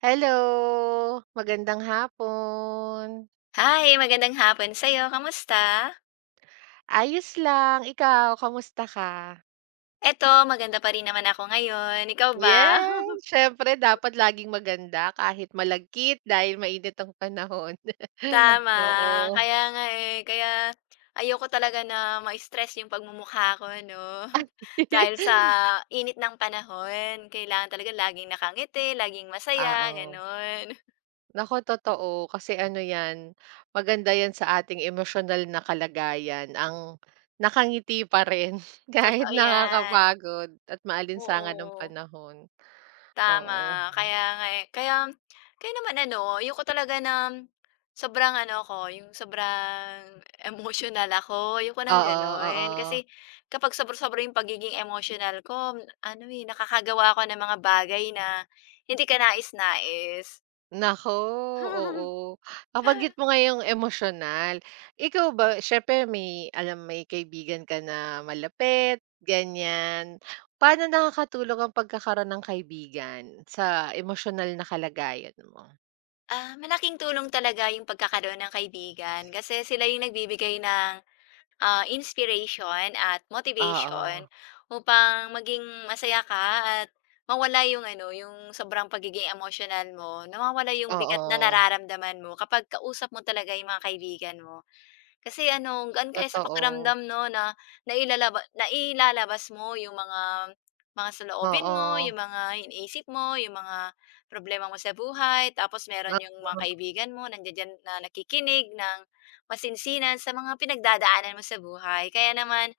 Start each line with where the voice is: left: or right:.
right: Hello, magandang hapon.
left: Hi, magandang hapon sa'yo. Kamusta?
right: Ayos lang, ikaw kamusta ka?
left: Eto, maganda pa rin naman ako ngayon. Ikaw ba?
right: Yes, siyempre dapat laging maganda kahit malagkit dahil mainit ang panahon.
left: Tama.
right: Oo.
left: Kaya nga eh, kaya ayoko talaga na ma-stress yung pagmumukha ko 'no. Dahil sa init ng panahon, kailangan talaga laging nakangiti, laging masaya,
right: Oo.
left: gano'n.
right: Naku totoo kasi ano 'yan, maganda 'yan sa ating emosyonal na kalagayan ang nakangiti pa rin kahit
left: Totoo 'yan,
right: nakakapagod at maalinsangan ng
left: oo.
right: panahon. Oo.
left: Tama, kaya nga, eh. Kaya kaya naman ano, ayoko talaga na sobrang ano ko yung sobrang emotional ako, ayoko nang
right: Oo,
left: gano'n.
right: oo.
left: Kasi kapag sobra-sobra yung pagiging emotional ko, ano, eh, nakakagawa ako ng mga bagay na hindi ka nais-nais.
right: Naku, oo. Nabanggit mo nga yung emosyonal. Ikaw ba, siyempre may alam may kaibigan ka na malapit, ganyan. Paano nakakatulong ang pagkakaroon ng kaibigan sa emosyonal na kalagayan mo?
left: Malaking tulong talaga yung pagkakaroon ng kaibigan kasi sila yung nagbibigay ng inspiration at motivation
right: Oo,
left: upang maging masaya ka at mawala yung ano, yung sobrang pagiging emotional mo, nawawala yung bigat na
right: oo,
left: nararamdaman mo kapag kausap mo talaga yung mga kaibigan mo. Kasi ano, gaan kaya sa
right: totoo.
left: pakiramdam 'no, na nailalabas mo yung mga saloobin mo,
right: Oo,
left: yung mga iniisip mo, yung mga problema mo sa buhay. Tapos meron yung mga
right: oo,
left: kaibigan mo nandiya-diyan na nakikinig ng masinsinan sa mga pinagdadaanan mo sa buhay. Kaya naman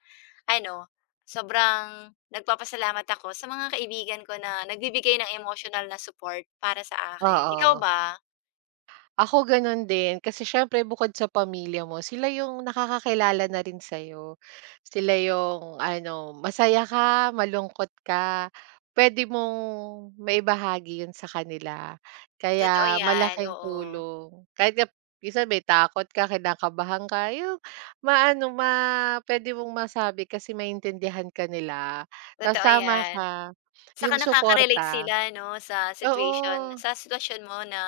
left: ano, sobrang nagpapasalamat ako sa mga kaibigan ko na nagbibigay ng emotional na support para sa akin. Ikaw
right: oo.
left: ba?
right: Ako gano'n din, kasi siyempre bukod sa pamilya mo, sila yung nakakakilala na rin sa'yo. Sila yung ano, masaya ka, malungkot ka, puwede mong maibahagi 'yun sa kanila.
left: Totoo
right: Kaya
left: yan,
right: malaking
left: oo.
right: tulong kahit nga minsan may takot ka, kinakabahan ka, yung maano, ma pwede mong masabi kasi maintindihan ka nila. Ta's
left: Totoo
right: tama
left: yan.
right: ka, yung
left: Saka nakaka-relate
right: suporta
left: sila 'no, sa
right: oo,
left: sa sitwasyon mo na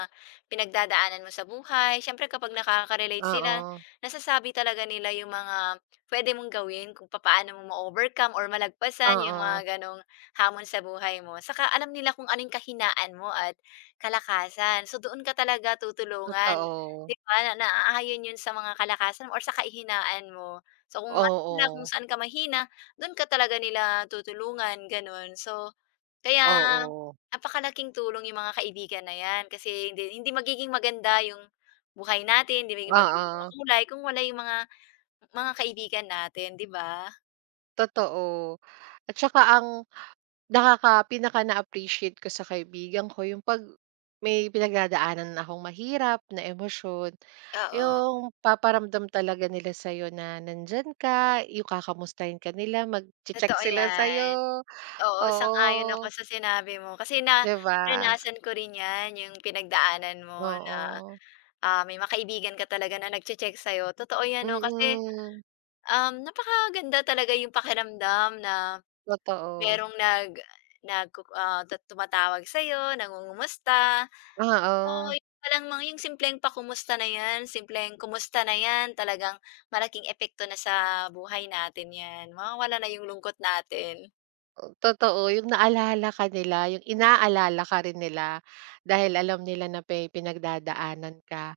left: pinagdadaanan mo sa buhay. Siyempre kapag nakaka-relate sila,
right: oo,
left: nasasabi talaga nila yung mga pwede mong gawin kung paano mo ma-overcome or malagpasan yung mga
right: oo,
left: gano'ng hamon sa buhay mo. Saka alam nila kung anong yung kahinaan mo at kalakasan. So, doon ka talaga tutulungan,
right: totoo.
left: 'di ba, na naaayon yun sa mga kalakasan mo or sa kahinaan mo. So, kung alam nila
right: Oo,
left: kung saan ka mahina, do'n ka talaga nila tutulungan, gano'n. So kaya
right: oo.
left: napakalaking tulong yung mga kaibigan na yan kasi hindi hindi magiging maganda yung buhay natin, hindi magiging magiging
right: Oo,
left: makulay kung wala yung mga kaibigan natin, 'di ba?
right: totoo. At saka ang pinaka na-appreciate ko sa kaibigan ko yung 'pag may pinagdadaanan akong mahirap na emosyon,
left: Oo,
right: yung paparamdam talaga nila sa'yo na nandiyan ka, yung kakamustahin ka nila, magche-check
left: totoo
right: sila
left: yan.
right: sa'yo,
left: Oo, sang-ayon ako
right: oo,
left: sa sinabi mo kasi na,
right: 'di ba?
left: naranasan ko rin yan, yung pinagdaanan mo na,
right: Oo,
left: may mga kaibigan ka talaga na nagche-check sa'yo. Totoo yan 'no kasi,
right: mm,
left: napakaganda talaga yung pakiramdam na
right: totoo,
left: Merong nag nagku ah, tu tumatawag sa'yo, nangungumusta. So,
right: oo.
left: yun pa mga yung simpleng pakumusta na yan, simpleng kumusta na yan, talagang malaking epekto na sa buhay natin yan. Mawawala na yung lungkot natin.
right: Totoo, yung naalala ka nila, yung inaalala ka rin nila dahil alam nila na pinagdadaanan ka.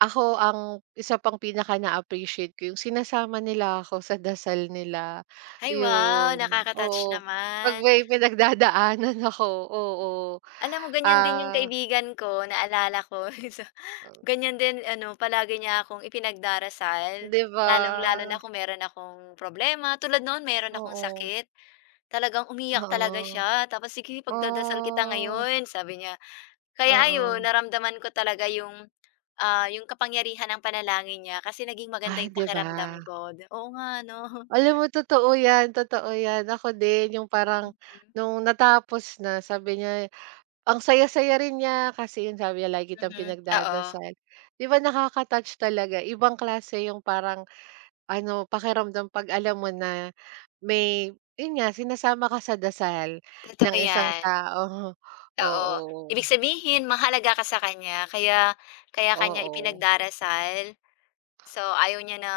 right: Ako ang isa pang pinaka na-appreciate ko yung sinasama nila ako sa dasal nila,
left: Ay, wow,
right: yun.
left: nakaka-touch
right: Oo, 'pag
left: naman.
right: may pinagdadaanan ako, oo.
left: Alam mo ganyan din yung
right: Ah,
left: kaibigan ko, naalala ko. So, ganyan din ano, palagi niya akong ipinagdarasal,
right: 'di ba?
left: lalong-lalo na kung meron akong problema. Tulad noon meron akong
right: Oo,
left: sakit. Talagang umiyak talaga
right: oo.
left: siya tapos, "Sige pagdadasal kita
right: Oh,
left: ngayon," sabi niya. Kaya ayun,
right: oo.
left: naramdaman ko talaga yung, yung kapangyarihan ng panalangin niya kasi naging maganda
right: Ay,
left: yung
right: 'di ba?
left: pakiramdam ko. Oo nga 'no.
right: Alam mo totoo 'yan, totoo 'yan. Ako din yung
left: Hmm,
right: parang nung natapos na sabi niya ang saya-saya rin niya kasi yun sabi niya lagi kitang
left: mhm, oo,
right: pinagdadasal. 'Di ba nakaka-touch talaga, ibang klase yung parang ano pakiramdam 'pag alam mo na may yun nga sinasama ka sa dasal ng
left: totoo
right: isang
left: yan,
right: tao.
left: oo.
right: Oo,
left: Ibig sabihin mahalaga ka sa kanya kaya kaya ka
right: oo,
left: niya
right: oo,
left: ipinagdarasal. So, ayaw niya na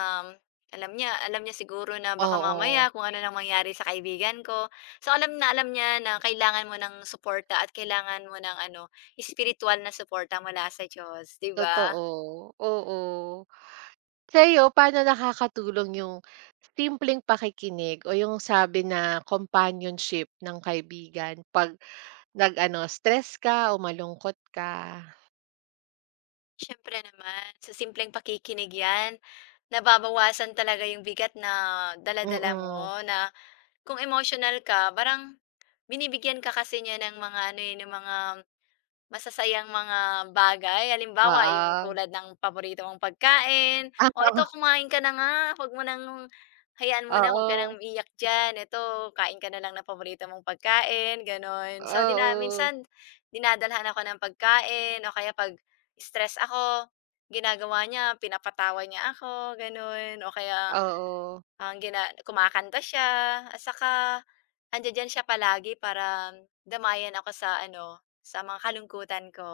left: alam niya siguro na baka mamaya
right: oo,
left: kung ano lang mangyari sa kaibigan ko. So, alam na alam niya na kailangan mo ng suporta at kailangan mo ng ano, spiritual na suporta mula sa Diyos, 'di ba?
right: totoo, oo. Sa'yo, paano nakakatulong yung simpleng pakikinig o yung sabi na companionship ng kaibigan 'pag nag-ano, stress ka o malungkot ka?
left: Siyempre naman, sa simpleng pakikinig 'yan, nababawasan talaga yung bigat na dala
right: Mm,
left: mo na kung emotional ka, parang binibigyan ka kasi niya ng mga ano, eh, ng mga masasayang mga bagay, halimbawa yung
right: oo.
left: tulad ng paborito mong pagkain, "O ito kumain ka na nga, wag mo nang hayaan mo na, wag ka
right: Oo,
left: nang iiyak diyan, eto kain ka na lang ng paborito mong pagkain." Gano'n. So,
right: oo,
left: dina
right: oo,
left: minsan dinadalhan ako ng pagkain o kaya 'pag stress ako, ginagawa niya pinapatawa niya ako, gano'n. O kaya
right: oo,
left: ang gina kumakanta siya at saka andiya-diyan siya palagi para damayan ako sa ano, sa mga kalungkutan ko.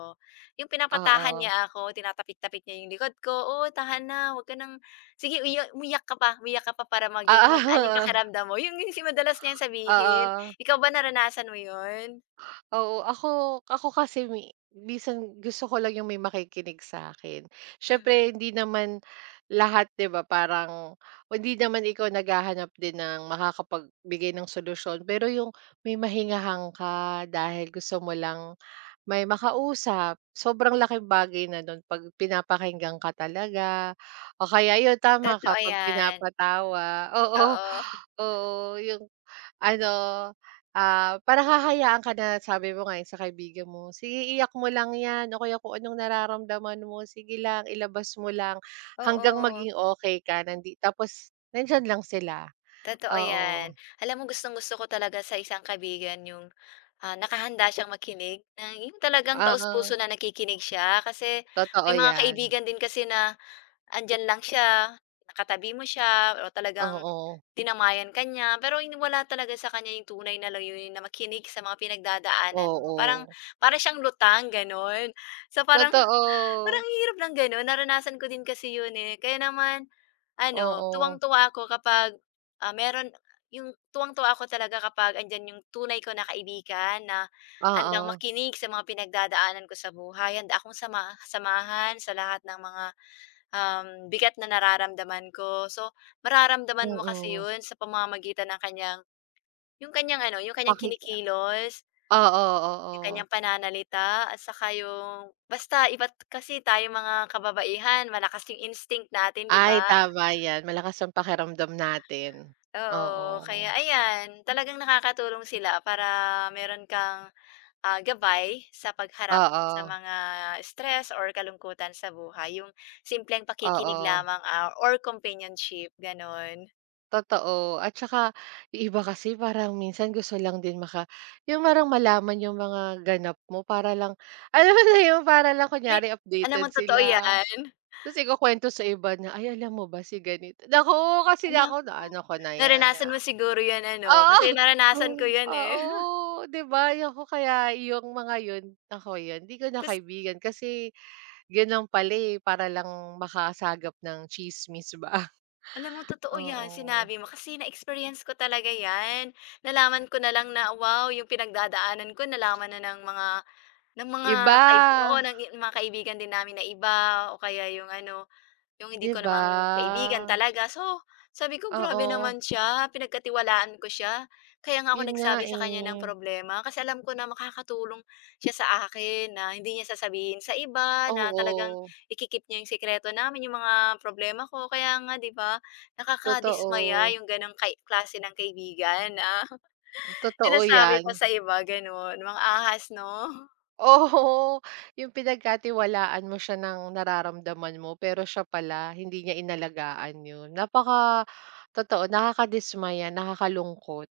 left: Yung
right: oo,
left: pinapatahan
right: oo,
left: niya ako, tinatapik-tapik niya yung likod ko, "Oo, tahan na, huwag ka ng sige uya umiyak ka pa para maging magaan yung
right: oo.
left: pakiramdam mo." Yun yung madalas niyang sabihin.
right: Oo.
left: Ikaw ba naranasan mo yun?
right: Oo, ako ako kasi minsan gusto ko lang yung may makikinig sa akin. Siyempre
left: Mhm,
right: hindi naman lahat 'di ba parang hindi naman ikaw naghahanap din ng makakapagbigay ng solusyon, pero yung may mahingahang ka dahil gusto mo lang may makausap, sobrang laking bagay na nun 'pag pinapakinggan ka talaga o kaya yun tama ka
left: totoo
right: 'pag
left: yan.
right: pinapatawa. Oo,
left: Oo,
right: oo yung ano, para hahayaan ka na sabi mo nga sa kaibigan mo, "Sige iyak mo lang 'yan o kaya kung anong nararamdaman mo sige lang ilabas mo lang hanggang
left: oo.
right: maging okay ka." Tapos nandiyan lang sila.
left: Totoo 'yan.
right: Oo,
left: Alam mo gustong-gusto ko talaga sa isang kaibigan yung, nakahanda siyang makinig na yung talagang
right: oo,
left: taos-puso na nakikinig siya. Kasi
right: totoo
left: may mga
right: 'yan.
left: kaibigan din kasi na andiyan lang siya, katabi mo siya o talagang
right: Oo,
left: tinamayan ka niya, pero wala talaga sa kanya yung tunay na layunin na makinig sa mga pinagdadaanan mo. Parang
right: oo,
left: para siyang lutang, gano'n. So, parang parang
right: totoo.
left: ang hirap ng gano'n, naranasan ko din kasi 'yun, eh. Kaya naman ano,
right: Oo,
left: tuwang-tuwa ako kapag, ah, meron yung tuwang-tuwa ako talaga kapag andiyan yung tunay ko na kaibigan na handang
right: oo,
left: makinig sa mga pinagdadaanan ko sa buhay, handa akong sama samahan sa lahat ng mga, um, bigat na nararamdaman ko. So, mararamdaman mo kasi
right: mm,
left: 'yun sa pamamagitan ng kanyang yung kaniyang
right: pakiki
left: kinikilos.
right: oo,
left: Yung
right: oo.
left: kanyang pananalita at saka yung basta iba't kasi tayo mga kababaihan malakas yung instinct natin, 'di
right: Ay
left: ba?
right: tama 'yan, malakas ang pakiramdam natin. Oo,
left: Oo, kaya ayan, talagang nakakatulong sila para meron kang, gabay sa pagharap sa
right: oo.
left: mga stress or kalungkutan sa buhay, yung simpleng pakikinig
right: Oo,
left: lamang, or companionship, gano'n.
right: totoo at saka yung iba kasi parang minsan gusto lang din yung parang malaman yung mga ganap mo para lang alam mo na yun, para lang
left: Ay,
right: kunyari
left: alam mo
right: updated
left: totoo
right: sila.
left: 'yan.
right: Tapos ikukuwento sa iba na, "Ay, alam mo ba si ganito?" Naku, kasi
left: Alam
right: ako
left: mo
right: naano ko na yan,
left: naranasan mo siguro 'yan ano,
right: oo.
left: kasi naranasan ko
right: Oh.
left: 'yan, eh.
right: Oo, 'di ba naku kaya yung mga yun, ako yun di ko na
left: Tas
right: kaibigan kasi ganun pala, eh, para lang makasagap ng tsismis ba,
left: Alam mo, totoo 'yan,
right: oo.
left: sinabi mo kasi na-experience ko talaga 'yan. Nalaman ko na lang na, wow, yung pinagdadaanan ko nalaman na ng mga
right: Iba.
left: kaib oo, ng i- mga kaibigan din namin na iba o kaya yung ano, yung hindi
right: 'Di
left: ko
right: ba?
left: namang kaibigan talaga. So, sabi ko grabe
right: Oo,
left: naman siya, pinagkatiwalaan ko siya. Kaya nga ako
right: yun nga,
left: nagsabi sa kanya
right: eh.
left: ng problema kasi alam ko na makakatulong siya sa akin na hindi niya sasabihin sa iba, na talagang
right: Oo,
left: ikikip niya yung sikreto namin, yung mga problema ko. Kaya nga 'di ba, nakakadismaya
right: totoo.
left: yung gano'ng kai klase ng kaibigan na
right: Totoo
left: sinasabi
right: yan.
left: pa sa iba gano'n, mga ahas 'no?
right: Oo, yung pinagkatiwalaan mo siya ng nararamdaman mo, pero siya pala hindi niya inalagaan yun. Totoo, nakakadismaya, nakakalungkot.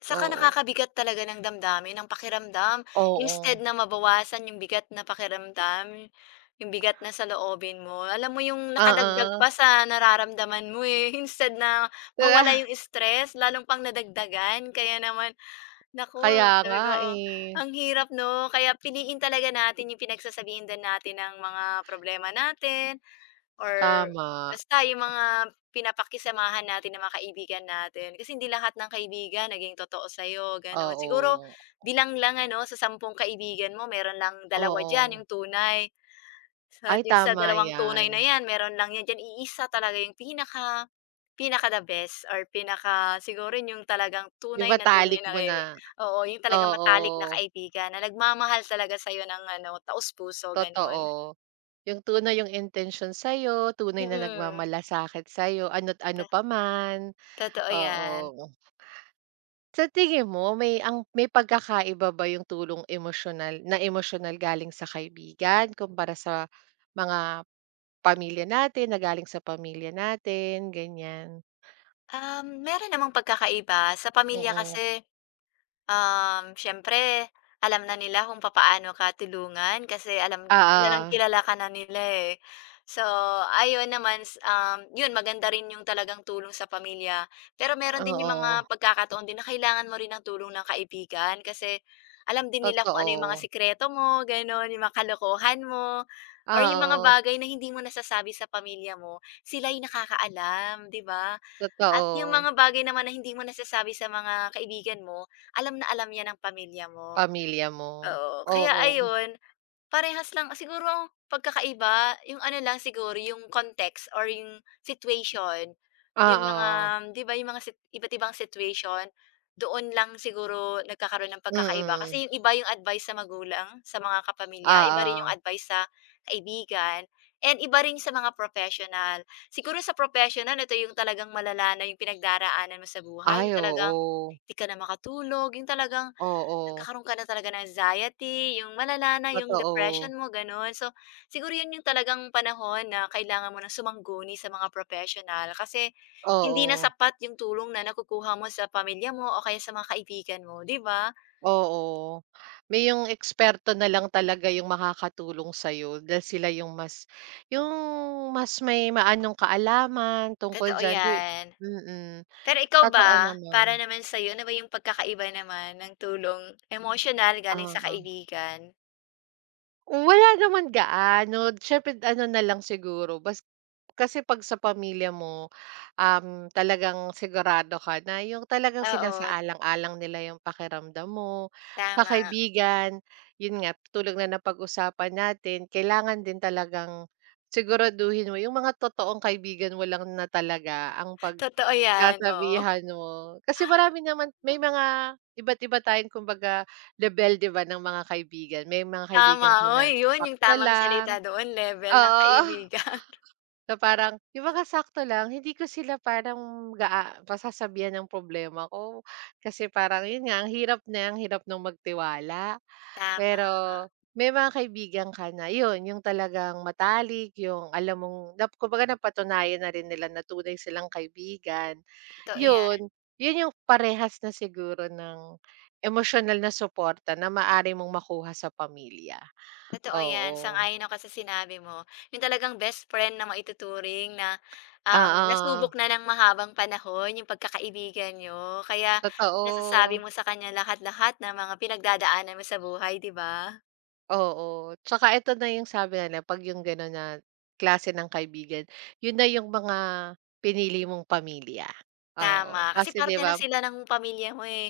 left: Saka
right: Oo,
left: nakakabigat talaga ng damdamin, ng pakiramdam. Instead
right: oo.
left: na mabawasan yung bigat na pakiramdam, yung bigat na sa loobin mo, alam mo yung nakadagdag
right: Oo,
left: pa sa nararamdaman mo, eh. Instead na
right: kaya
left: mawala yung stress lalong pang nadagdagan. Kaya naman
right: kaya
left: naku,
right: nga,
left: sabi ko,
right: eh.
left: ang hirap 'no? Kaya piliin talaga natin yung pinagsasabihan din natin ng mga problema natin, or
right: Tama,
left: basta yung mga pinapakisamahan natin ng mga kaibigan natin. Kasi hindi lahat ng kaibigan naging totoo sa'yo, gano'n. Siguro
right: oo,
left: bilang lang ano, sa 10 kaibigan mo meron lang dalawa
right: oo.
left: diyan yung tunay.
right: Ay,
left: At yung sa
right: tama
left: dalawang tunay
right: yan.
left: na 'yan, meron lang 'yan diyan iisa talaga yung pinaka pinaka the best or pinaka siguro yun yung talagang tunay
right: Ibatalik
left: na
right: mo na.
left: oo, yung talagang
right: Oo,
left: matalik na kaibigan na nagmamahal talaga sa'yo ng ano, taos-puso, gano'n.
right: totoo. Yung tunay yung intensyon sa'yo, tunay na
left: Mm,
right: nagmamalasakit sa'yo, ano't ano
left: to
right: pa man,
left: totoo
right: oo.
left: 'yan.
right: Sa tingin mo may pagkakaiba ba yung tulong emosyonal na emosyonal galing sa kaibigan kumpara sa mga pamilya natin, na galing sa pamilya natin, ganyan?
left: Meron namang pagkakaiba. Sa pamilya
right: Oo.
left: kasi, siyempre alam na nila kung papaano ka tulungan kasi kilalang
right: Oo,
left: kilala ka na nila, eh. So, ayun yun maganda rin yung talagang tulong sa pamilya. Pero meron din yung
right: oo,
left: mga pagkakataon din na kailangan mo rin ng tulong ng kaibigan kasi alam din nila kung ano yung mga
right: totoo.
left: sikreto mo, gano'n, yung mga kalokohan mo or
right: Ah,
left: yung mga
right: oo,
left: bagay na hindi mo nasasabi sa pamilya mo, sila yung nakakaalam, 'di ba? At yung
right: totoo.
left: mga bagay naman na hindi mo nasasabi sa mga kaibigan mo alam na alam 'yan ng pamilya mo,
right: Pamilya mo,
left: oo. Kaya
right: oo,
left: ayun, parehas lang siguro ang pagkakaiba yung ano lang siguro yung context or yung situation.
right: ah,
left: Yung mga
right: oo.
left: 'di ba yung mga sit iba't ibang situation, doon lang siguro nagkakaroon ng pagkakaiba.
right: Mm,
left: Kasi yung iba yung advice sa magulang, sa mga kapamilya, iba rin
right: oo.
left: yung advice sa kaibigan, and iba rin sa mga professional. Siguro sa professional ito yung talagang malala na yung pinagdaraanan mo sa buhay,
right: Ay,
left: yung talagang
right: oo.
left: 'di ka na makatulog, yung talagang
right: Oo,
left: nagkakaroon ka na talaga ng anxiety, yung malala na yung
right: totoo.
left: depression mo, gano'n. So, siguro 'yun yung talagang panahon na kailangan mo na sumangguni sa mga professional, kasi hindi na
right: Oo,
left: sapat yung tulong na nakukuha mo sa pamilya mo o kaya sa mga kaibigan mo, 'di ba?
right: oo. May yung eksperto na lang talaga yung makakatulong sa'yo dahil sila yung mas may maanong kaalaman tungkol
left: Totoo
right: diyan, 'di
left: 'yan.
right: mm,
left: Pero ikaw
right: totoo
left: ba,
right: naman,
left: para naman sa'yo, ano ba yung pagkakaiba naman ng tulong emotional galing sa
right: oo.
left: kaibigan?
right: Wala naman gaano, siyempre ano na lang siguro kasi 'pag sa pamilya mo, talagang sigurado ka na yung talagang
left: Oo,
right: sinasaalang-alang nila yung pakiramdam mo. Sa
left: tama.
right: kaibigan, yun nga tulog na napag-usapan natin kailangan din talagang siguraduhin mo yung mga totoong kaibigan mo lang na talaga ang pag
left: Totoo 'yan, oo.
right: sasabihan mo. Kasi marami naman may mga iba't iba tayong kumbaga level 'di ba ng mga kaibigan. May mga kaibigan ka
left: Tama,
right: na
left: oy yun yung
right: sakto
left: tamang
right: lang
left: salita doon, level ng
right: oo,
left: kaibigan.
right: na parang yung mga sakto lang hindi ko sila parang masasabihan ng problema ko. Kasi parang yun nga ang hirap na ang hirap ng magtiwala.
left: Tama,
right: Pero may mga kaibigan ka na yun, yung talagang matalik, yung alam mong kumbaga napatunayan na rin nila na tunay silang kaibigan.
left: totoo yan,
right: Yun, yun yung parehas na siguro ng emosyonal na suporta na maari mong makuha sa pamilya,
left: totoo yan,
right: oo.
left: sang-ayon ako sa sinabi mo. Yung talagang best friend na maituturing na,
right: Oo,
left: nasubok na ng mahabang panahon yung pagkakaibigan niyo, kaya
right: totoo,
left: nasasabi mo sa kanya lahat-lahat ng mga pinagdadaanan mo sa buhay, 'di ba?
right: oo. Tsaka ito na yung sabi nila 'pag yung gano'n na klase ng kaibigan, yun na yung mga pinili mong pamilya, oo.
left: Tama, kasi
right: Kasi 'di
left: parte na
right: ba
left: sila ng pamilya mo, eh.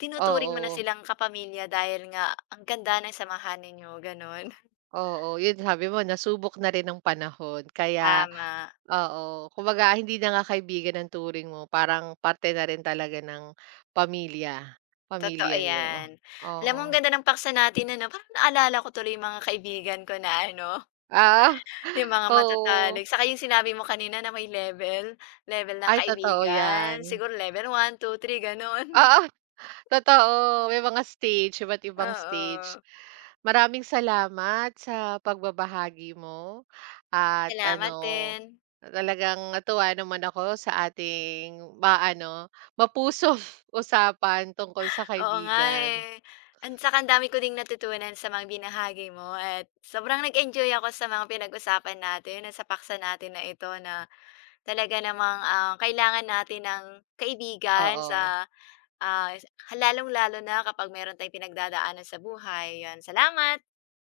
left: Tinuturing mo na
right: oo.
left: silang kapamilya dahil nga ang ganda ng samahan ninyo, gano'n.
right: Oo, yun sabi mo nasubok na rin ng panahon kaya
left: Tama.
right: oo, kumbaga hindi na nga kaibigan ang turing mo parang parte na rin talaga ng pamilya,
left: Totoo
right: pamilya niyo.
left: 'yan. Alam mo
right: Oo,
left: ang ganda ng paksa natin ano, parang naalala ko tuloy yung mga kaibigan ko na ano,
right: ah,
left: yung mga
right: oo.
left: matatalik. Saka yung sinabi mo kanina na may level, level ng
right: Ay totoo yan.
left: kaibigan. Siguro level 1 2 3 gano'n.
right: Oo. Totoo, may mga stage, iba't ibang stage.
left: Oo.
right: Maraming salamat sa pagbabahagi mo at
left: Salamat
right: ano,
left: din.
right: talagang natuwa naman ako sa ating mapusong usapan tungkol sa
left: Oo nga
right: kaibigan.
left: eh. At saka ang dami ko ding natutunan sa mga binahagi mo at sobrang nag-enjoy ako sa mga pinag-usapan natin at sa paksa natin na ito na talaga namang, kailangan natin ng kaibigan
right: Oo.
left: sa Ah, lalong-lalo na kapag meron tayong pinagdadaanan sa buhay, 'yan. Salamat.